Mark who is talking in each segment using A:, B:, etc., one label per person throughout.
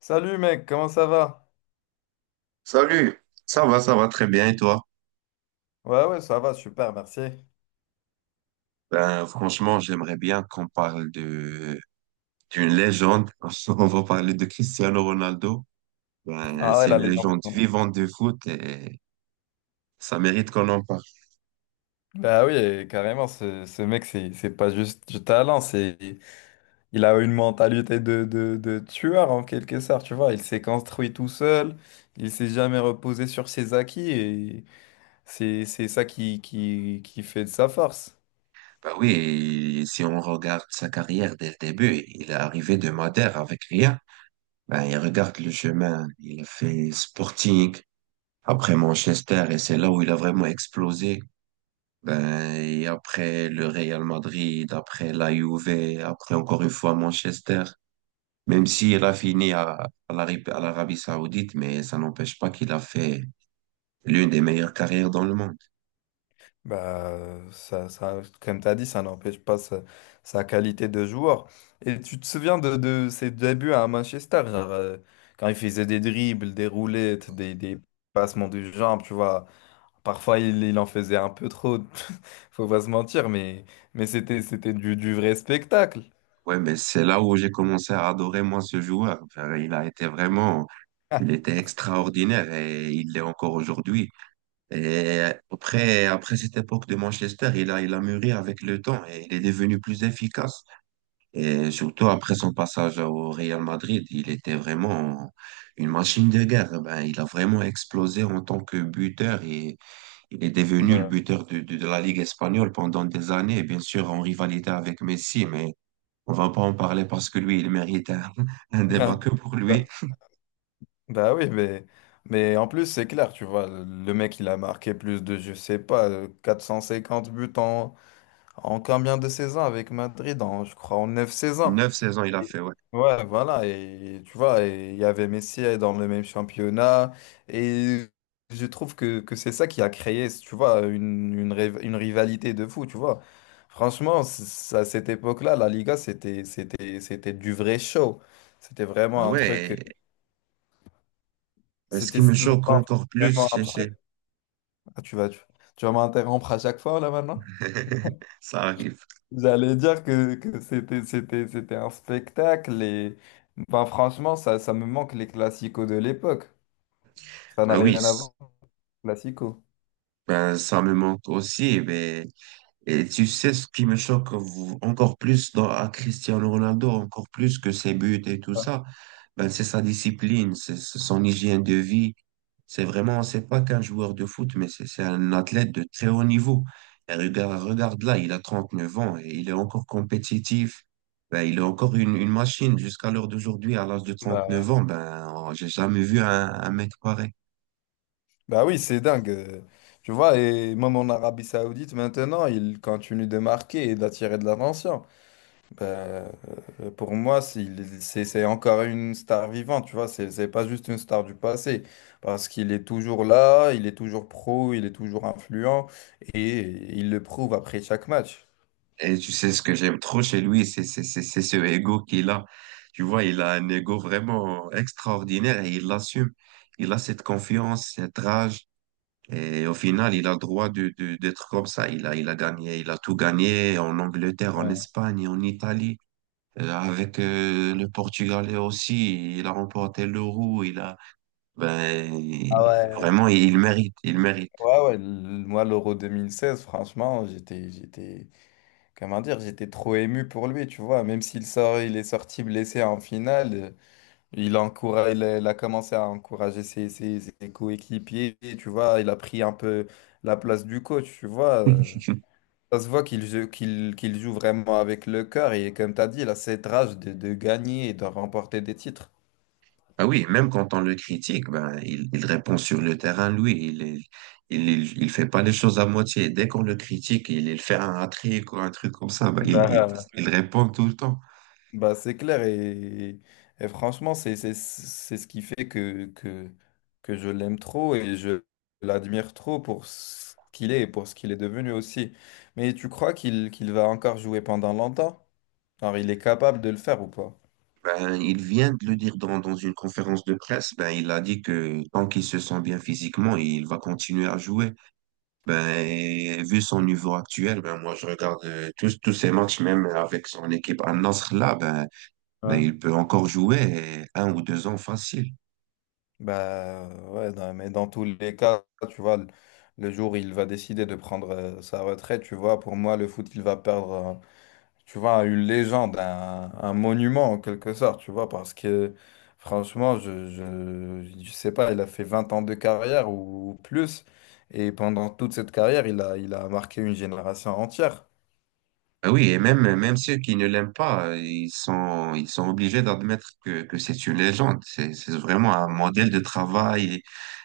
A: Salut mec, comment ça va?
B: Salut, ça va très bien et toi?
A: Ouais, ouais, ça va, super, merci.
B: Franchement, j'aimerais bien qu'on parle de d'une légende. On va parler de Cristiano Ronaldo.
A: Ah ouais,
B: C'est
A: la
B: une
A: légende.
B: légende vivante de foot et ça mérite qu'on en parle.
A: Bah oui, et carrément, ce mec, c'est pas juste du talent, c'est il a une mentalité de tueur en quelque sorte, tu vois. Il s'est construit tout seul, il s'est jamais reposé sur ses acquis, et c'est ça qui fait de sa force.
B: Ben oui, et si on regarde sa carrière dès le début, il est arrivé de Madère avec rien. Il regarde le chemin, il a fait Sporting, après Manchester et c'est là où il a vraiment explosé. Et après le Real Madrid, après la Juve, après encore une fois Manchester. Même si elle a fini à l'Arabie Saoudite, mais ça n'empêche pas qu'il a fait l'une des meilleures carrières dans le monde.
A: Bah, ça, comme tu as dit, ça n'empêche pas sa, sa qualité de joueur. Et tu te souviens de ses débuts à Manchester, genre, quand il faisait des dribbles, des roulettes, des passements de jambes, tu vois. Parfois, il en faisait un peu trop, faut pas se mentir, mais c'était du vrai spectacle.
B: Ouais, mais c'est là où j'ai commencé à adorer moi ce joueur. Enfin, il a été vraiment, il était extraordinaire et il l'est encore aujourd'hui. Et après, après cette époque de Manchester, il a mûri avec le temps et il est devenu plus efficace. Et surtout après son passage au Real Madrid, il était vraiment une machine de guerre. Il a vraiment explosé en tant que buteur et il est devenu le
A: Bah,
B: buteur de la Ligue espagnole pendant des années, bien sûr en rivalité avec Messi, mais on va pas en parler parce que lui, il mérite un, un débat que pour lui.
A: bah, bah oui, mais en plus, c'est clair, tu vois, le mec, il a marqué plus de, je sais pas, 450 buts en, en combien de saisons avec Madrid? En, je crois en 9 saisons.
B: Neuf saisons, il a fait, ouais.
A: Ouais, voilà. Et tu vois, et il y avait Messi dans le même championnat. Et je trouve que c'est ça qui a créé, tu vois, une rivalité de fou, tu vois. Franchement, à cette époque-là, la Liga, c'était du vrai show. C'était
B: Ben
A: vraiment un truc.
B: ouais, et ce
A: C'était
B: qui me choque encore plus,
A: vraiment un truc. Ah, tu vas m'interrompre à chaque fois, là, maintenant?
B: ça arrive.
A: J'allais dire que, c'était un spectacle et ben franchement, ça me manque les classicos de l'époque. Ça
B: Ben
A: n'a rien
B: oui,
A: à voir les classicos.
B: ben ça me manque aussi, mais et tu sais ce qui me choque encore plus dans, à Cristiano Ronaldo, encore plus que ses buts et tout
A: Ouais.
B: ça, ben c'est sa discipline, c'est son hygiène de vie. C'est vraiment, c'est pas qu'un joueur de foot, mais c'est un athlète de très haut niveau. Et regarde là, il a 39 ans et il est encore compétitif. Il est encore une machine jusqu'à l'heure d'aujourd'hui, à l'âge de trente neuf
A: Bah,
B: ans. J'ai jamais vu un mec pareil.
A: bah oui, c'est dingue. Tu vois, et même en Arabie Saoudite maintenant, il continue de marquer et d'attirer de l'attention. Bah, euh, pour moi, c'est encore une star vivante, tu vois, c'est pas juste une star du passé. Parce qu'il est toujours là, il est toujours pro, il est toujours influent et il le prouve après chaque match.
B: Et tu sais, ce que j'aime trop chez lui, c'est ce ego qu'il a. Tu vois, il a un ego vraiment extraordinaire et il l'assume. Il a cette confiance, cette rage. Et au final, il a le droit d'être comme ça. Il a gagné, il a tout gagné en Angleterre, en
A: Ouais.
B: Espagne, en Italie. Avec le Portugalais aussi, il a remporté l'Euro. Ben,
A: Ah ouais,
B: Vraiment, il mérite.
A: ouais, ouais. Moi, l'Euro 2016, franchement, comment dire, j'étais trop ému pour lui, tu vois. Il est sorti blessé en finale, il encourage, il a commencé à encourager ses coéquipiers, tu vois. Il a pris un peu la place du coach, tu vois. Ça se voit qu'il joue, qu'il joue vraiment avec le cœur et comme tu as dit, il a cette rage de gagner et de remporter des titres.
B: Ah oui, même quand on le critique, ben, il répond sur le terrain, lui. Il, est- Il fait pas les choses à moitié. Dès qu'on le critique, il fait un hat-trick ou un truc comme ça.
A: Bah,
B: Il répond tout le temps.
A: bah, c'est clair et franchement, c'est ce qui fait que je l'aime trop et je l'admire trop pour ce qu'il est et pour ce qu'il est devenu aussi. Mais tu crois qu'il va encore jouer pendant longtemps? Alors, il est capable de le faire ou pas?
B: Ben, il vient de le dire dans une conférence de presse. Il a dit que tant qu'il se sent bien physiquement, il va continuer à jouer. Et vu son niveau actuel, ben, moi, je regarde tous ses matchs, même avec son équipe à Nasr là,
A: Ouais.
B: il peut encore jouer un ou deux ans facile.
A: Bah ouais, non, mais dans tous les cas, tu vois, le jour où il va décider de prendre sa retraite, tu vois, pour moi, le foot, il va perdre. Tu vois, une légende, un monument en quelque sorte, tu vois, parce que franchement, je sais pas, il a fait 20 ans de carrière ou plus, et pendant toute cette carrière, il a marqué une génération entière.
B: Ah oui, et même, même ceux qui ne l'aiment pas, ils sont obligés d'admettre que c'est une légende. C'est vraiment un modèle de travail,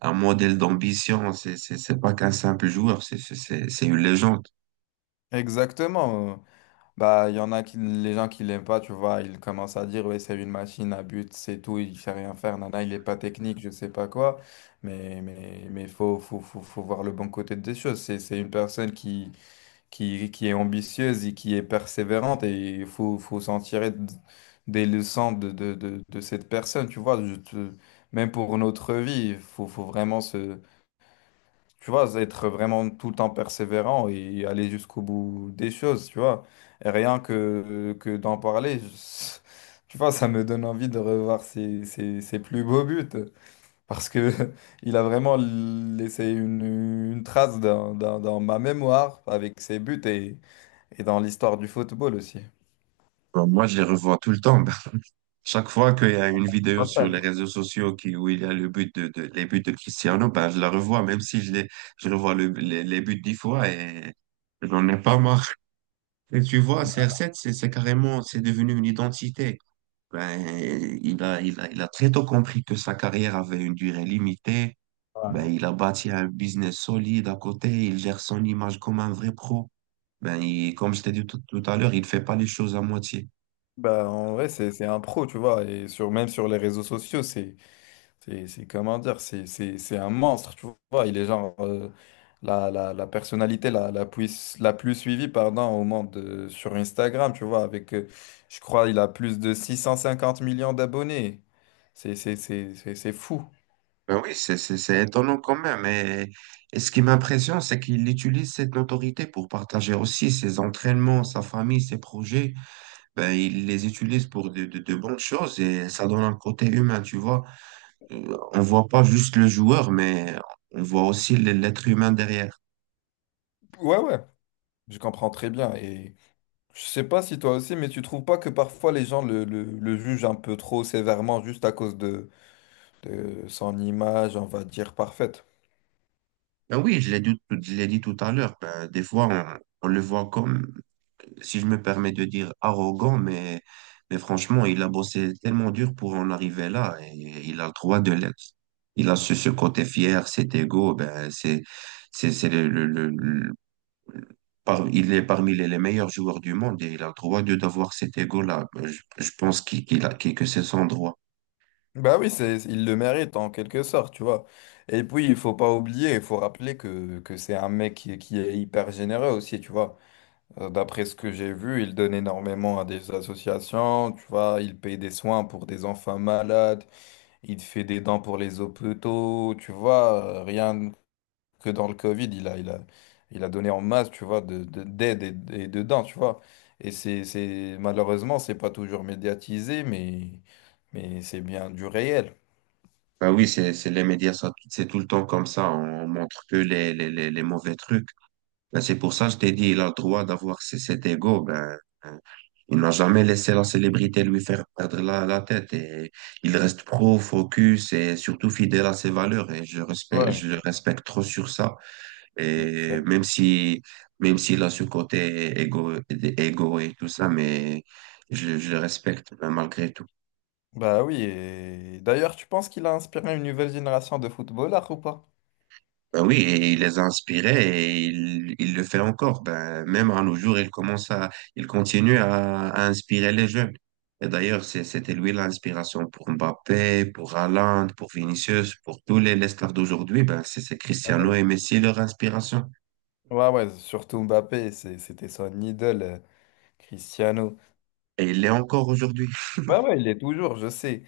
B: un modèle d'ambition. C'est pas qu'un simple joueur, c'est une légende.
A: Exactement. Bah, il y en a qui, les gens qui l'aiment pas, tu vois, ils commencent à dire, ouais, c'est une machine à but, c'est tout, il sait rien faire, nana, il est pas technique, je sais pas quoi. Mais faut voir le bon côté des choses. C'est une personne qui qui est ambitieuse et qui est persévérante et il faut, faut s'en tirer des leçons de cette personne, tu vois. Même pour notre vie, faut vraiment se, tu vois, être vraiment tout le temps persévérant et aller jusqu'au bout des choses, tu vois. Et rien que d'en parler, tu vois, ça me donne envie de revoir ses plus beaux buts. Parce que il a vraiment laissé une trace dans ma mémoire avec ses buts et dans l'histoire du football aussi.
B: Bon, moi, je les revois tout le temps. Chaque fois qu'il y a une vidéo
A: Un
B: sur
A: fan.
B: les réseaux sociaux qui, où il y a le but de- les buts de Cristiano, ben, je la revois, même si je revois les buts 10 fois et j'en ai pas marre. Et tu vois, CR7, c'est carrément, c'est devenu une identité. Ben, il a très tôt compris que sa carrière avait une durée limitée.
A: Voilà.
B: Il a bâti un business solide à côté. Il gère son image comme un vrai pro. Il, comme je t'ai dit tout à l'heure, il fait pas les choses à moitié.
A: Bah, en vrai, c'est un pro, tu vois. Et sur, même sur les réseaux sociaux, comment dire, c'est un monstre, tu vois. Il est genre la personnalité la plus suivie, pardon, au monde sur Instagram, tu vois. Avec, je crois, il a plus de 650 millions d'abonnés. C'est fou.
B: Ben oui, c'est étonnant quand même. Et ce qui m'impressionne, c'est qu'il utilise cette notoriété pour partager aussi ses entraînements, sa famille, ses projets. Il les utilise pour de bonnes choses et ça donne un côté humain, tu vois. On voit pas juste le joueur, mais on voit aussi l'être humain derrière.
A: Ouais, ouais, je comprends très bien. Et je sais pas si toi aussi, mais tu trouves pas que parfois les gens le jugent un peu trop sévèrement juste à cause de son image, on va dire, parfaite.
B: Ben oui, je l'ai dit tout à l'heure, ben, des fois, on le voit comme, si je me permets de dire, arrogant, mais franchement, il a bossé tellement dur pour en arriver là et il a le droit de l'être. Il a ce côté fier, cet ego, ben, c'est le- par- il est parmi les meilleurs joueurs du monde et il a le droit de d'avoir cet ego-là. Je pense que c'est son droit.
A: Bah oui, c'est, il le mérite en quelque sorte, tu vois. Et puis, il faut pas oublier, il faut rappeler que c'est un mec qui est hyper généreux aussi, tu vois. D'après ce que j'ai vu, il donne énormément à des associations, tu vois. Il paye des soins pour des enfants malades, il fait des dents pour les hôpitaux, tu vois. Rien, que dans le Covid, il a donné en masse, tu vois, d'aide et de dons, tu vois. Et c'est, malheureusement, c'est pas toujours médiatisé, mais c'est bien du réel.
B: Bah oui, c'est les médias, ça, c'est tout le temps comme ça. On montre que les mauvais trucs. Ben, c'est pour ça que je t'ai dit, il a le droit d'avoir cet ego. Hein, il n'a jamais laissé la célébrité lui faire perdre la tête. Et il reste pro, focus et surtout fidèle à ses valeurs. Et
A: Ouais.
B: je le respecte trop sur ça. Et
A: Exact.
B: même si, même s'il a ce côté égo, égo et tout ça, mais je le respecte ben, malgré tout.
A: Bah oui, et d'ailleurs, tu penses qu'il a inspiré une nouvelle génération de footballeurs ou pas?
B: Ben oui, et il les a inspirés et il le fait encore. Ben, même à nos jours, il continue à inspirer les jeunes. Et d'ailleurs, c'était lui l'inspiration pour Mbappé, pour Haaland, pour Vinicius, pour tous les stars d'aujourd'hui. Ben, c'est
A: Ah
B: Cristiano
A: ouais.
B: et Messi leur inspiration.
A: Ouais, ouais, surtout Mbappé, c'était son idole, Cristiano.
B: Et il l'est encore aujourd'hui.
A: Ouais, ouais, il est toujours, je sais.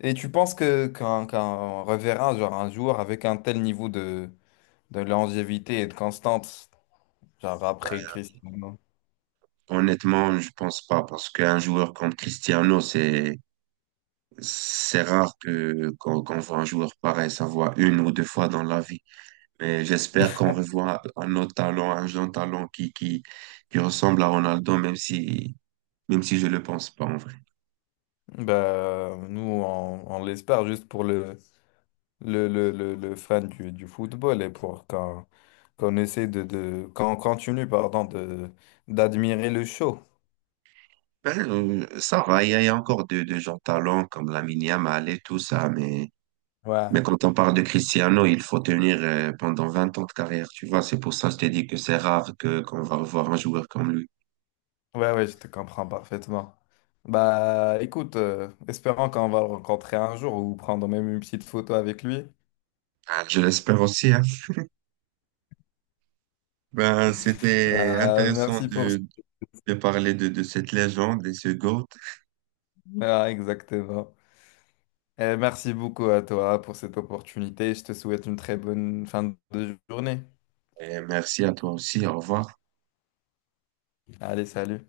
A: Et tu penses que qu'un reverra genre un jour avec un tel niveau de longévité et de constance, genre après Cristiano.
B: Honnêtement, je pense pas parce qu'un joueur comme Cristiano, c'est rare qu'on voit un joueur pareil, ça voit une ou deux fois dans la vie. Mais j'espère qu'on revoit un autre talent, un jeune talent qui ressemble à Ronaldo, même si je ne le pense pas en vrai.
A: Bah, nous, on l'espère juste pour le fan du football et pour qu'on qu'on essaie de qu'on continue, pardon, de d'admirer le show.
B: Ben, Ça va, il y a encore de jeunes talents comme Lamine Yamal et tout ça, mais
A: Ouais,
B: quand on parle de Cristiano, il faut tenir pendant 20 ans de carrière, tu vois. C'est pour ça que je t'ai dit que c'est rare qu'on va revoir un joueur comme lui.
A: ouais, je te comprends parfaitement. Bah, écoute, espérons qu'on va le rencontrer un jour ou prendre même une petite photo avec lui.
B: Ah, je l'espère aussi, hein. C'était intéressant
A: Merci pour ça.
B: de parler de cette légende et ce GOAT.
A: Ah, exactement. Eh, merci beaucoup à toi pour cette opportunité. Je te souhaite une très bonne fin de journée.
B: Et merci à toi aussi, au revoir.
A: Allez, salut.